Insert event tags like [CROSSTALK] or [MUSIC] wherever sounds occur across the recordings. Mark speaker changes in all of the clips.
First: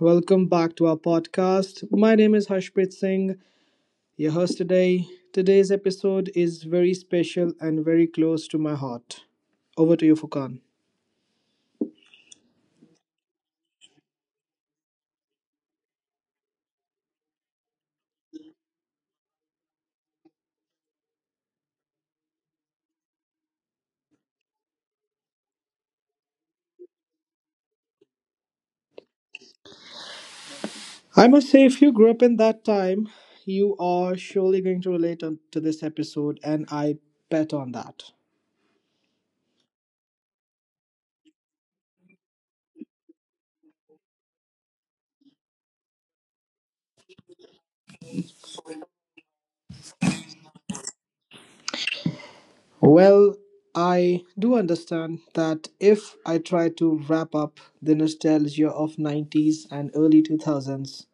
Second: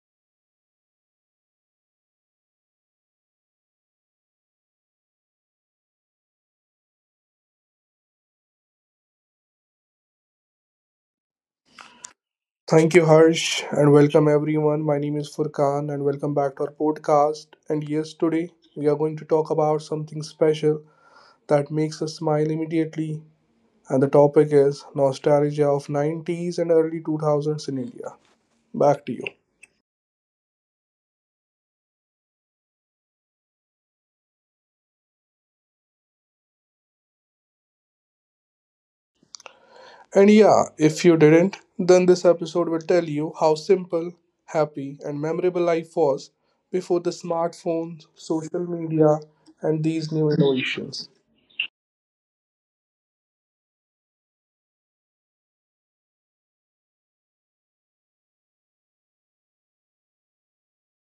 Speaker 1: Welcome back to our podcast. My name is Harshpreet Singh, your host today. Today's episode is very special and very close to my heart. Over to you, Fukan.
Speaker 2: Thank you, Harsh, and welcome everyone. My name is Furkan, and welcome back to our podcast. And yes, today we are going to talk about something special that makes us smile immediately. And the topic is nostalgia of 90s and early 2000s in India. Back to you.
Speaker 1: I must say, if you grew up in that time, you are surely going to relate to this episode, and I bet on that.
Speaker 2: And yeah, if you didn't, then this episode will tell you how simple, happy, and memorable life was before the smartphones, social media, and these new innovations.
Speaker 1: Well, I do understand that if I try to wrap up the nostalgia of 90s and early 2000s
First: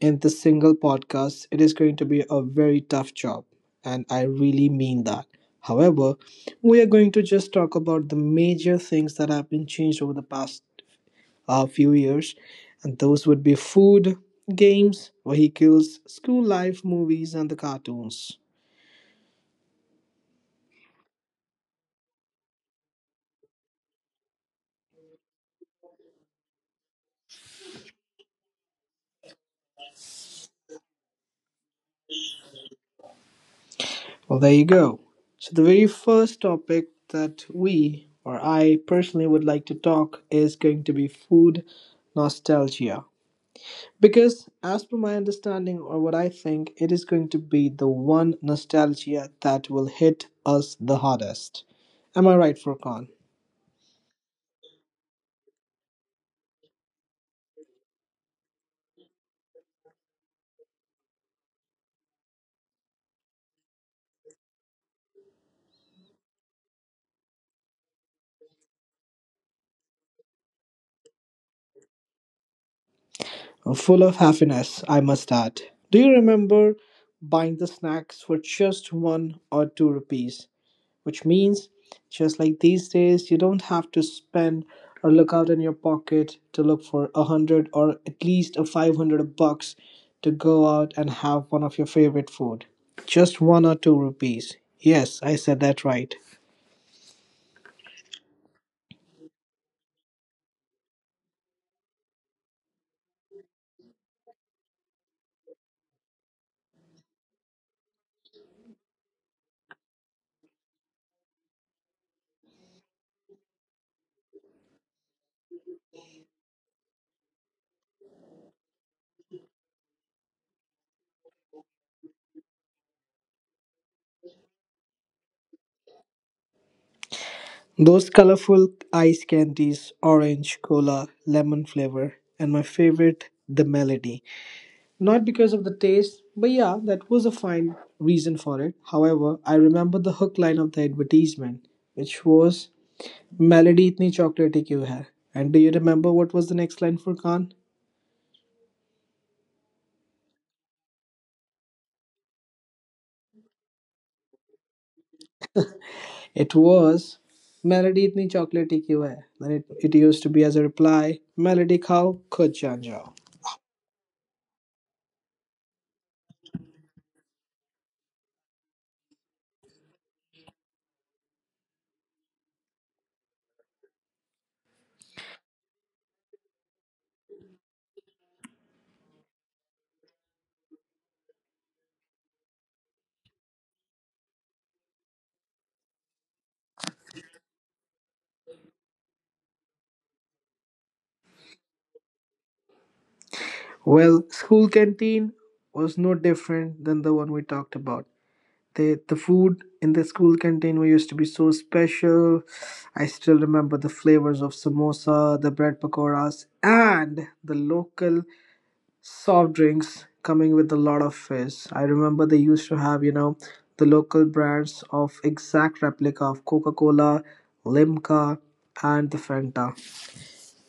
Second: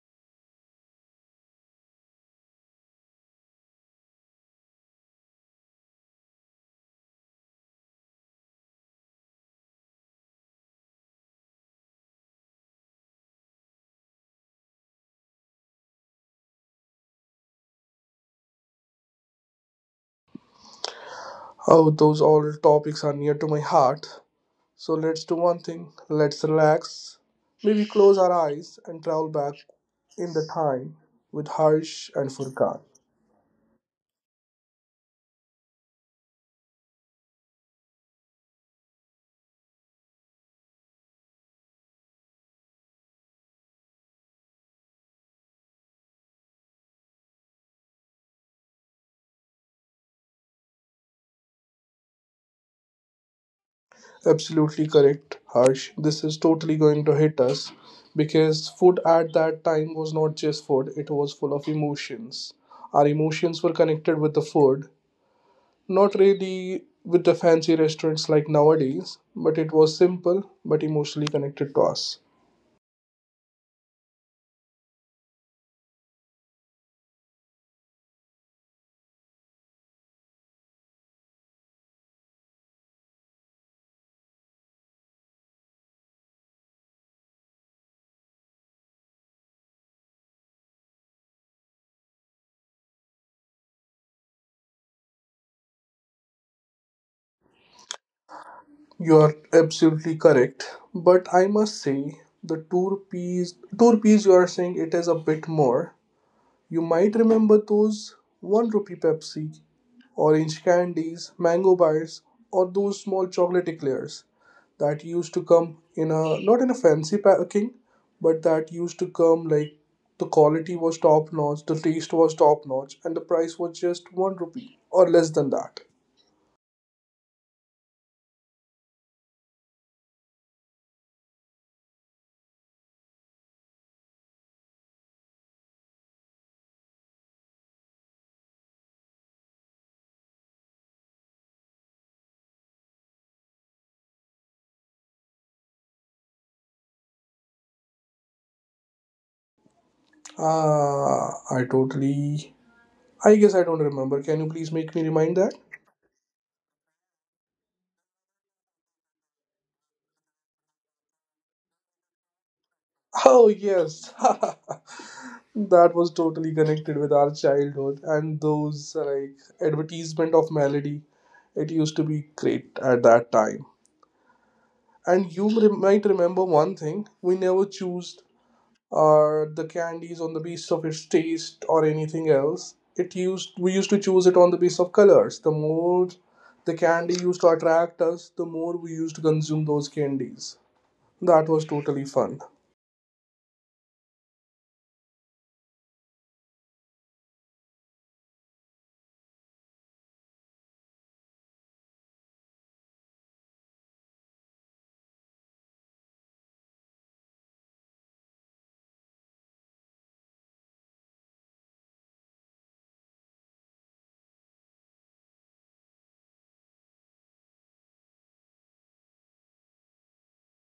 Speaker 1: in this single podcast, it is going to be a very tough job, and I really mean that. However, we are going to just talk about the major things that have been changed over the past few years, and those would be food, games, vehicles, school life, movies, and the cartoons.
Speaker 2: Oh, those all topics are near to my heart. So let's do one thing. Let's relax. Maybe close our eyes and travel back in the time with Harsh and Furkan.
Speaker 1: Well, there you go. So, the very first topic that we, or I personally, would like to talk is going to be food nostalgia. Because, as per my understanding or what I think, it is going to be the one nostalgia that will hit us the hardest. Am I right, Furkan?
Speaker 2: Absolutely correct, Harsh. This is totally going to hit us because food at that time was not just food, it was full of emotions. Our emotions were connected with the food, not really with the fancy restaurants like nowadays, but it was simple but emotionally connected to us.
Speaker 1: Full of happiness, I must add. Do you remember buying the snacks for just 1 or 2 rupees? Which means just like these days you don't have to spend or look out in your pocket to look for a hundred or at least a 500 bucks to go out and have one of your favorite food, just 1 or 2 rupees. Yes, I said that right.
Speaker 2: You are absolutely correct, but I must say the tour piece you are saying it is a bit more. You might remember those one rupee Pepsi, orange candies, mango bars, or those small chocolate eclairs that used to come in a not in a fancy packing, but that used to come like the quality was top notch, the taste was top notch, and the price was just one rupee or less than that.
Speaker 1: Those colorful ice candies, orange, cola, lemon flavor, and my favorite, the melody. Not because of the taste, but yeah, that was a fine reason for it. However, I remember the hook line of the advertisement, which was melody itni chocolatey kyun hai. And do you remember what was the next line, for Khan?
Speaker 2: Ah, I totally I guess I don't remember. Can you please make me remind that?
Speaker 1: It was melody itni chocolatey kyun hai, and it used to be as a reply, melody khao khud jaan jao.
Speaker 2: Oh, yes. [LAUGHS] That was totally connected with our childhood and those like advertisement of melody. It used to be great at that time. And you might remember one thing we never choose the candies on the basis of its taste or anything else. It used we used to choose it on the basis of colors. The more the candy used to attract us, the more we used to consume those candies. That was totally fun.
Speaker 1: Well, school canteen was no different than the one we talked about. The the food in the school canteen we used to be so special. I still remember the flavors of samosa, the bread pakoras, and the local soft drinks coming with a lot of fizz. I remember they used to have, the local brands of exact replica of Coca-Cola, Limca, and the Fanta.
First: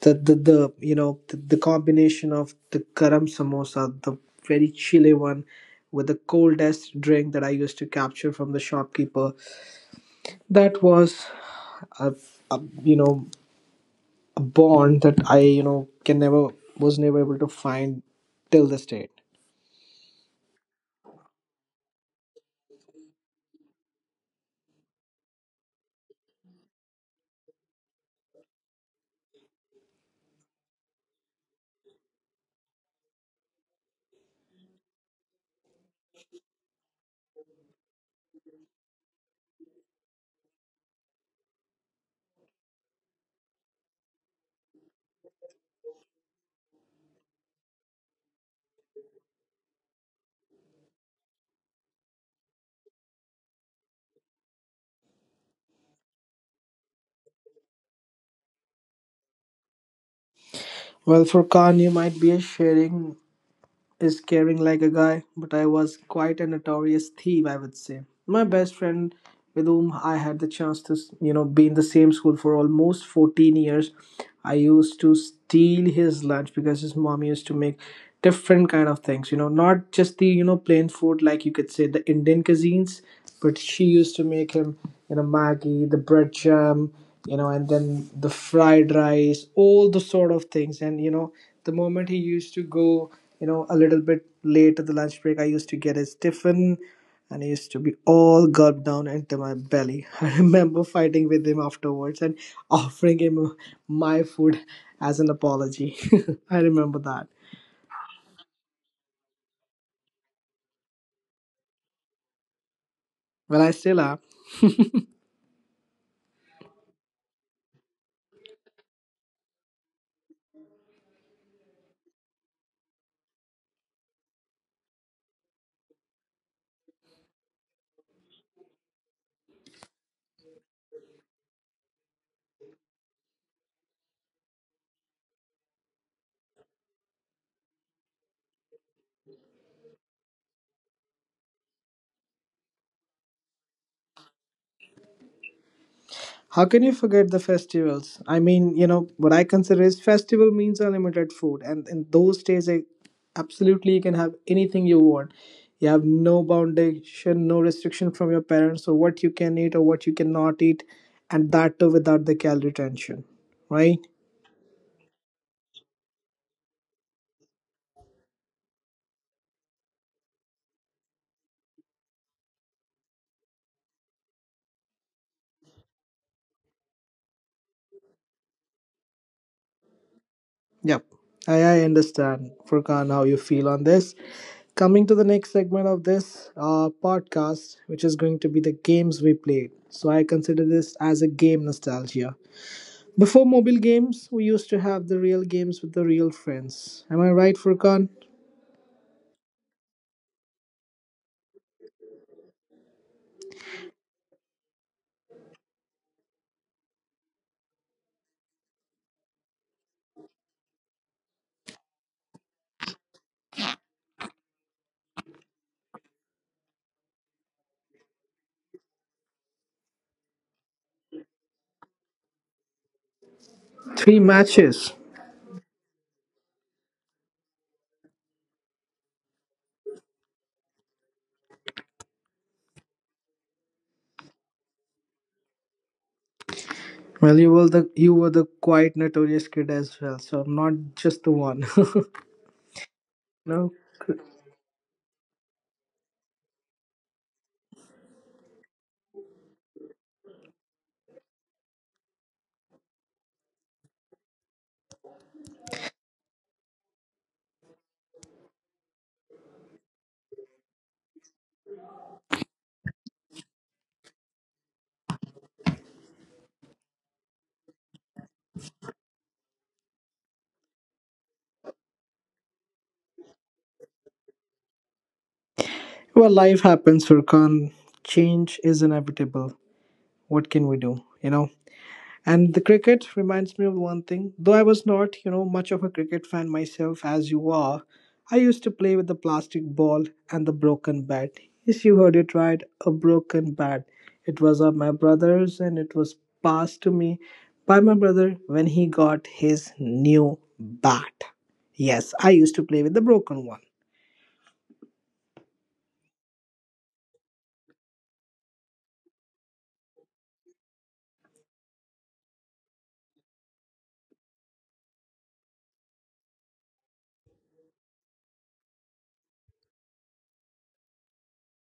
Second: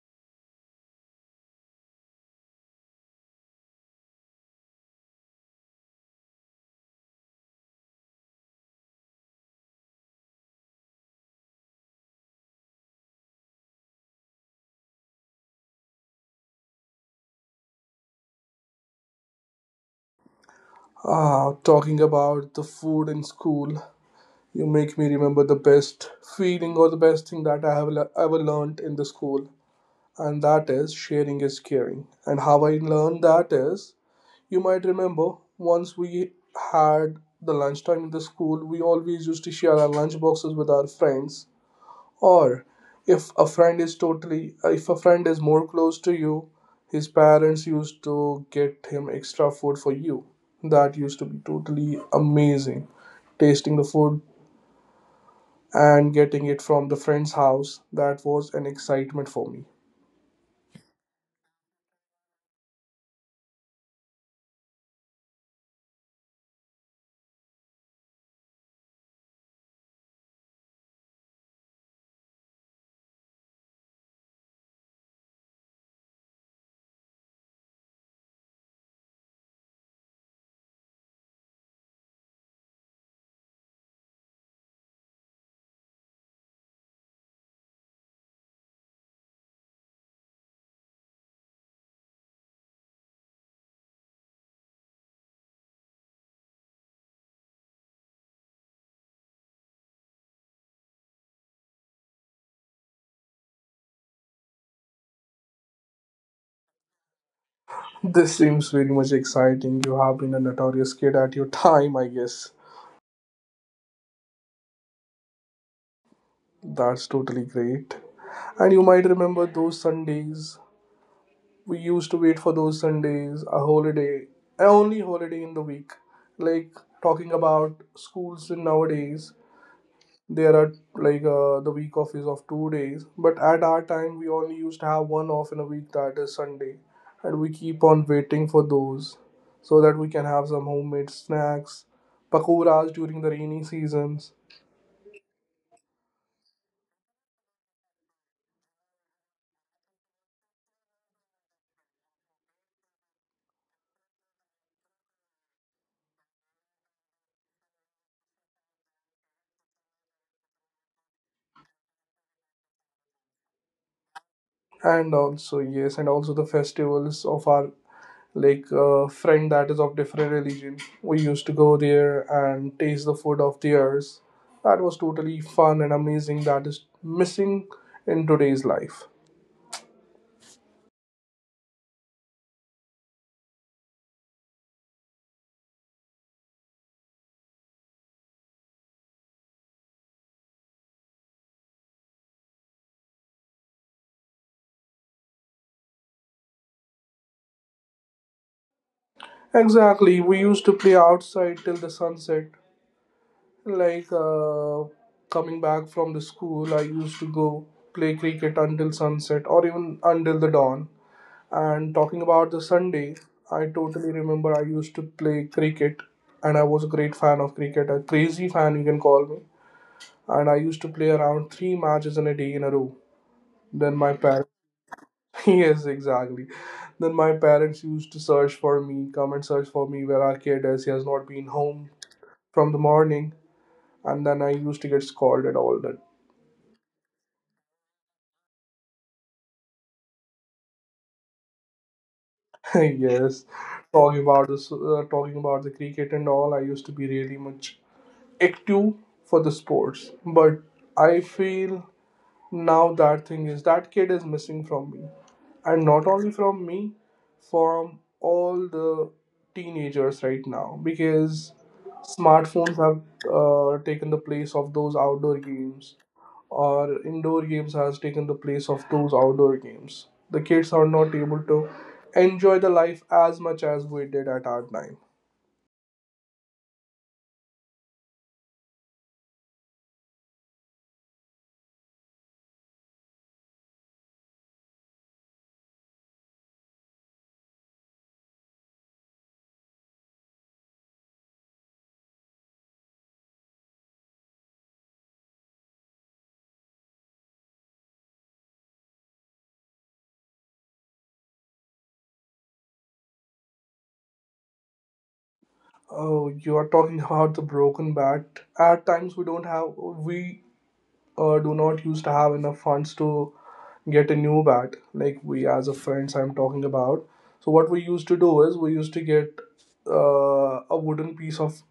Speaker 1: The combination of the karam samosa, the very chilly one, with the coldest drink that I used to capture from the shopkeeper. That was a, a you know a bond that I you know can never was never able to find till this date.
Speaker 2: Ah, talking about the food in school, you make me remember the best feeling or the best thing that I have ever learned in the school, and that is sharing is caring. And how I learned that is, you might remember once we had the lunchtime in the school, we always used to share our lunch boxes with our friends, or if a friend is totally if a friend is more close to you, his parents used to get him extra food for you. That used to be totally amazing, tasting the food and getting it from the friend's house. That was an excitement for me.
Speaker 1: Well, for Khan, you might be a sharing is caring like a guy, but I was quite a notorious thief, I would say. My best friend with whom I had the chance to be in the same school for almost 14 years. I used to steal his lunch because his mom used to make different kind of things, not just the plain food like you could say the Indian cuisines, but she used to make him, Maggi, the bread jam, and then the fried rice, all the sort of things. And the moment he used to go, a little bit late to the lunch break, I used to get his tiffin and he used to be all gulped down into my belly. [LAUGHS] I remember fighting with him afterwards and offering him my food as an apology. [LAUGHS] I remember that.
Speaker 2: This seems very much exciting. You have been a notorious kid at your [LAUGHS] time, I guess.
Speaker 1: Well, I still am.
Speaker 2: That's totally great. And you might remember those Sundays. We used to wait for those Sundays, a holiday, a only holiday in the week. Like talking about schools in nowadays, there are like the week off is of 2 days, but at our time we only used to have one off in a week, that is Sunday, and we keep on waiting for those so that we can have some homemade snacks, pakoras during the rainy seasons,
Speaker 1: How can you forget the festivals? I mean, what I consider is festival means unlimited food, and in those days, I absolutely you can have anything you want. You have no foundation, no restriction from your parents or what you can eat or what you cannot eat, and that too without the calorie tension, right?
Speaker 2: and also yes, and also the festivals of our like a friend that is of different religion. We used to go there and taste the food of theirs. That was totally fun and amazing. That is missing in today's life.
Speaker 1: Yep, I understand, Furkan, how you feel on this. Coming to the next segment of this podcast, which is going to be the games we played. So I consider this as a game nostalgia. Before mobile games, we used to have the real games with the real friends. Am I right, Furkan?
Speaker 2: Exactly. We used to play outside till the sunset. Like coming back from the school, I used to go play cricket until sunset or even until the dawn. And talking about the Sunday, I totally remember I used to play cricket, and I was a great fan of cricket, a crazy fan, you can call me. And I used to play around 3 matches in a day in a row. Then my
Speaker 1: Three
Speaker 2: parents,
Speaker 1: matches.
Speaker 2: [LAUGHS] yes, exactly. Then my parents used to search for me, come and search for me, where our kid is. He has not been home from the morning, and then I used to get scolded all that.
Speaker 1: Well, you were the quite notorious kid as well, so I'm not just the one.
Speaker 2: [LAUGHS] Yes,
Speaker 1: [LAUGHS] No.
Speaker 2: talking about this, talking about the cricket and all. I used to be really much active for the sports, but I feel now that thing is that kid is missing from me. And not only from me, from all the teenagers right now, because smartphones have taken the place of those outdoor games, or indoor games has taken the place of those outdoor games. The kids are not able to enjoy the life as much as we did at our time.
Speaker 1: Well, life happens, Furkan. Change is inevitable. What can we do? You know. And the cricket reminds me of one thing. Though I was not much of a cricket fan myself as you are, I used to play with the plastic ball and the broken bat. Yes, you heard it right, a broken bat. It was of my brother's and it was passed to me by my brother when he got his new bat. Yes, I used to play with the broken one.
Speaker 2: Oh, you are talking about the broken bat. At times we don't have we do not used to have enough funds to get a new bat, like we as a friends I'm talking about. So what we used to do is we used to get a wooden piece of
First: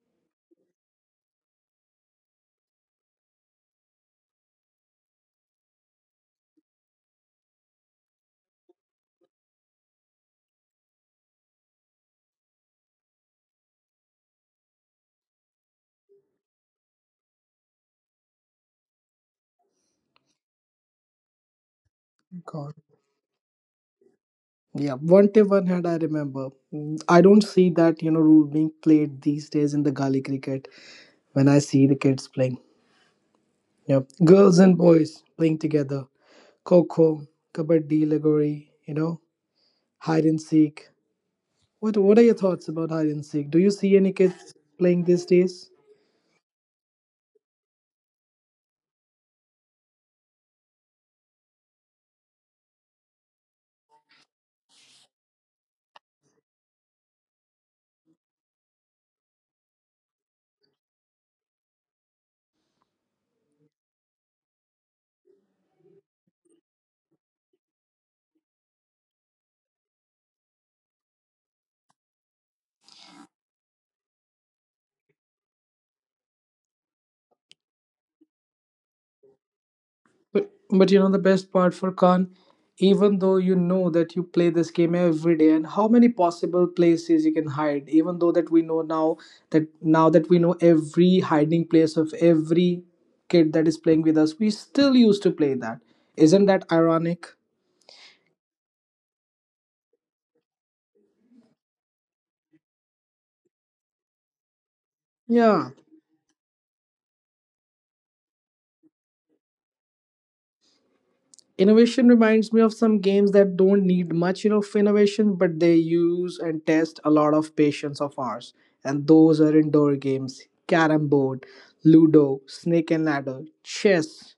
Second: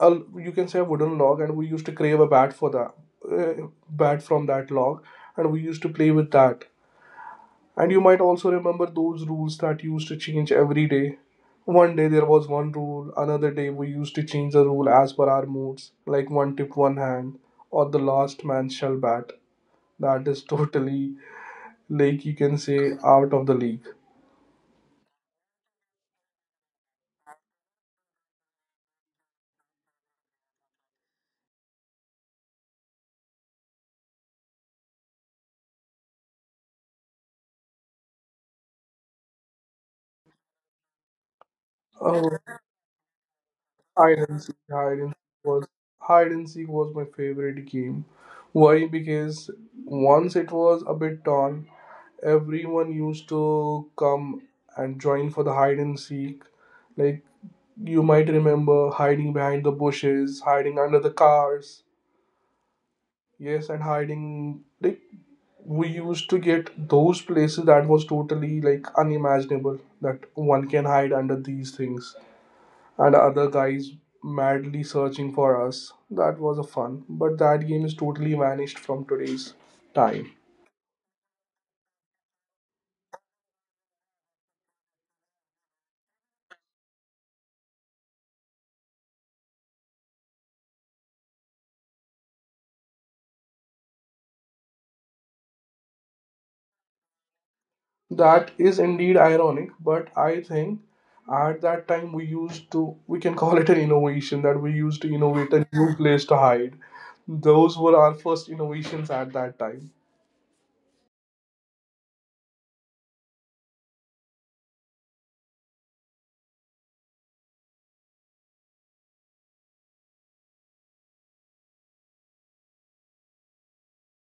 Speaker 2: a, you can say a wooden log, and we used to crave a bat for that bat from that log, and we used to play with that. And you might also remember those rules that used to change every day. One day there was one rule, another day we used to change the rule as per our moods, like one tip one hand or the last man shall bat. That is [LAUGHS] totally, like you can
Speaker 1: God.
Speaker 2: say, out of the league.
Speaker 1: Yeah, one tip one hand I remember. I don't see that rule being played these days in the gully cricket when I see the kids playing. Yep. Girls and boys playing together. Coco, kabaddi, legori, hide and seek. What are your
Speaker 2: Oh,
Speaker 1: thoughts about hide and seek? Do you see any
Speaker 2: hide and
Speaker 1: kids
Speaker 2: seek, hide
Speaker 1: playing
Speaker 2: and
Speaker 1: these
Speaker 2: seek was
Speaker 1: days?
Speaker 2: hide and seek was my favorite game. Why? Because once it was a bit torn, everyone used to come and join for the hide and seek. Like you might remember hiding behind the bushes, hiding under the cars. Yes, and hiding like we used to get those places that was totally like unimaginable that one can hide under these things, and other guys madly searching for us. That was a fun, but that game is totally vanished from today's time.
Speaker 1: But you know the best part, for Khan, even though you know that you play this game every day, and how many possible places you can hide. Even though that we know now that we know every hiding place of every kid that is playing with us, we still used to play that. Isn't that ironic?
Speaker 2: That is indeed ironic, but I think at that time we used to, we can call it an innovation, that we used to innovate a
Speaker 1: Yeah.
Speaker 2: new place to hide. Those were our first innovations at that time.
Speaker 1: Innovation reminds me of some games that don't need much of innovation, but they use and test a lot of patience of ours. And those are indoor games, carrom board, ludo, snake and ladder, chess.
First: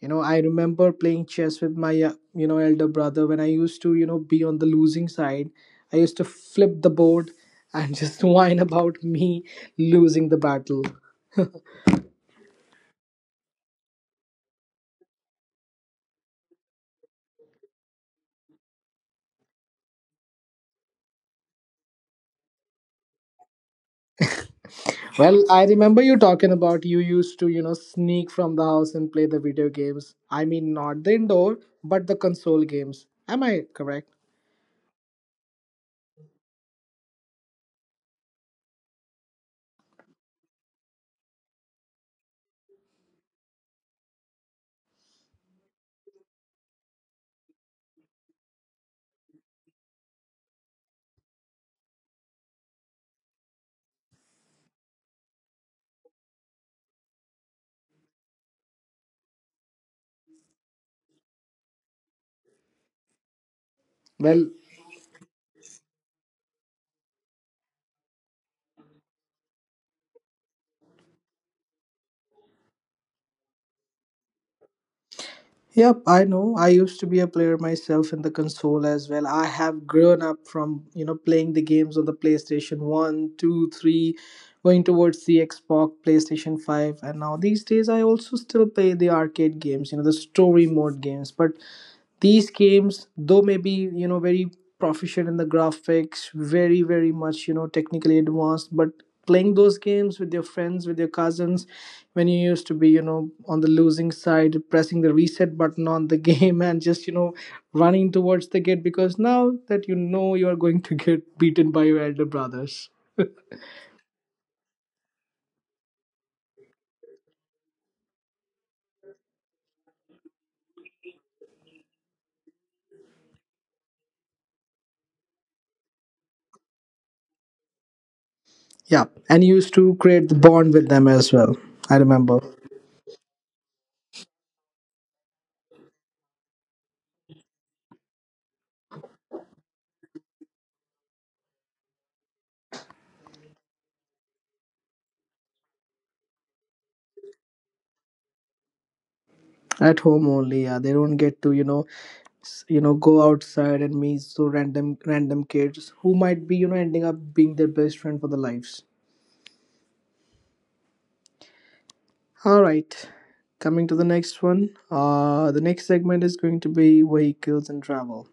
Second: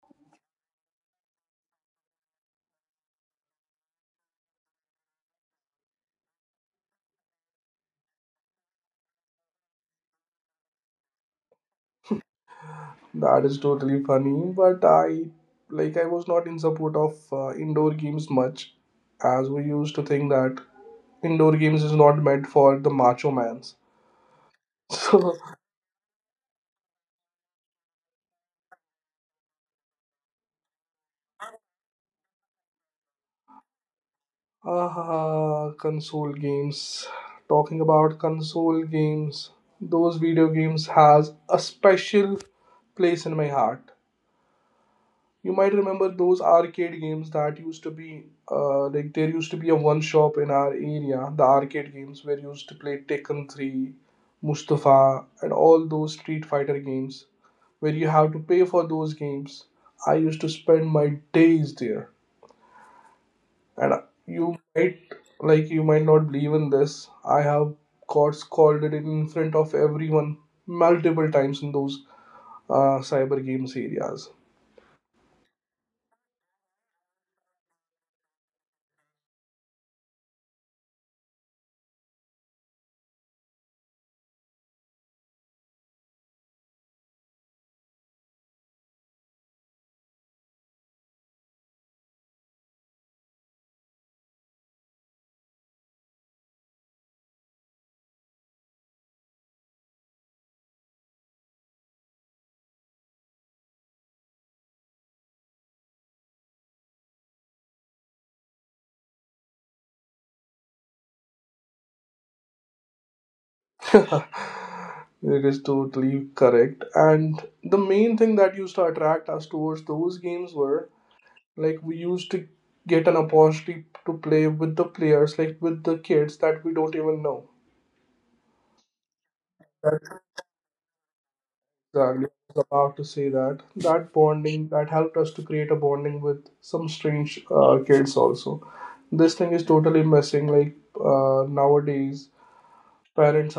Speaker 1: I remember playing chess with my elder brother when I used to be on the losing side. I used to flip the board and [LAUGHS] just whine about me losing the battle.
Speaker 2: That is totally funny, but I like I was not in support of indoor games much, as we used to think that indoor games is not meant for the macho man. So,
Speaker 1: Well, I remember you talking about you used to sneak from the house and play the video games. I mean, not the indoor, but the console games. Am I correct?
Speaker 2: [LAUGHS] ah, console games. Talking about console games, those video games has a special place in my heart. You might remember those arcade games that used to be, like there used to be a one shop in our area. The arcade games where used to play Tekken 3, Mustafa, and all those Street Fighter games, where you have to pay for those games. I used to spend my days there. And
Speaker 1: Well,
Speaker 2: you might, like, you might not believe in this. I have got scolded in front of everyone multiple times in those cyber games areas.
Speaker 1: yep, I know. I used to be a player myself in the console as well. I have grown up from playing the games on the PlayStation 1, 2, 3, going towards the Xbox, PlayStation 5, and now these days I also still play the arcade games, the story mode games. But these games, though maybe very proficient in the graphics, very, very much, technically advanced, but playing those games with your friends, with your cousins, when you used to be on the losing side pressing the reset button on the [LAUGHS] game and just running towards the gate because now that you know you are going to get beaten by your elder brothers.
Speaker 2: [LAUGHS] It is totally correct. And the main thing that used to attract us towards those games were like we used to get an opportunity to play with the players, like with the kids that we don't even know.
Speaker 1: Yeah, and you used to create the bond with them as well. I remember
Speaker 2: Exactly. I was about to say that. That bonding that helped us to create a bonding with some strange kids also. This thing is totally missing. Like nowadays, parents
Speaker 1: at home only, yeah, they don't get to go outside and meet so random kids who might be ending up being their best friend for the lives. All right, coming to the next one. The next segment is going to be vehicles and travel.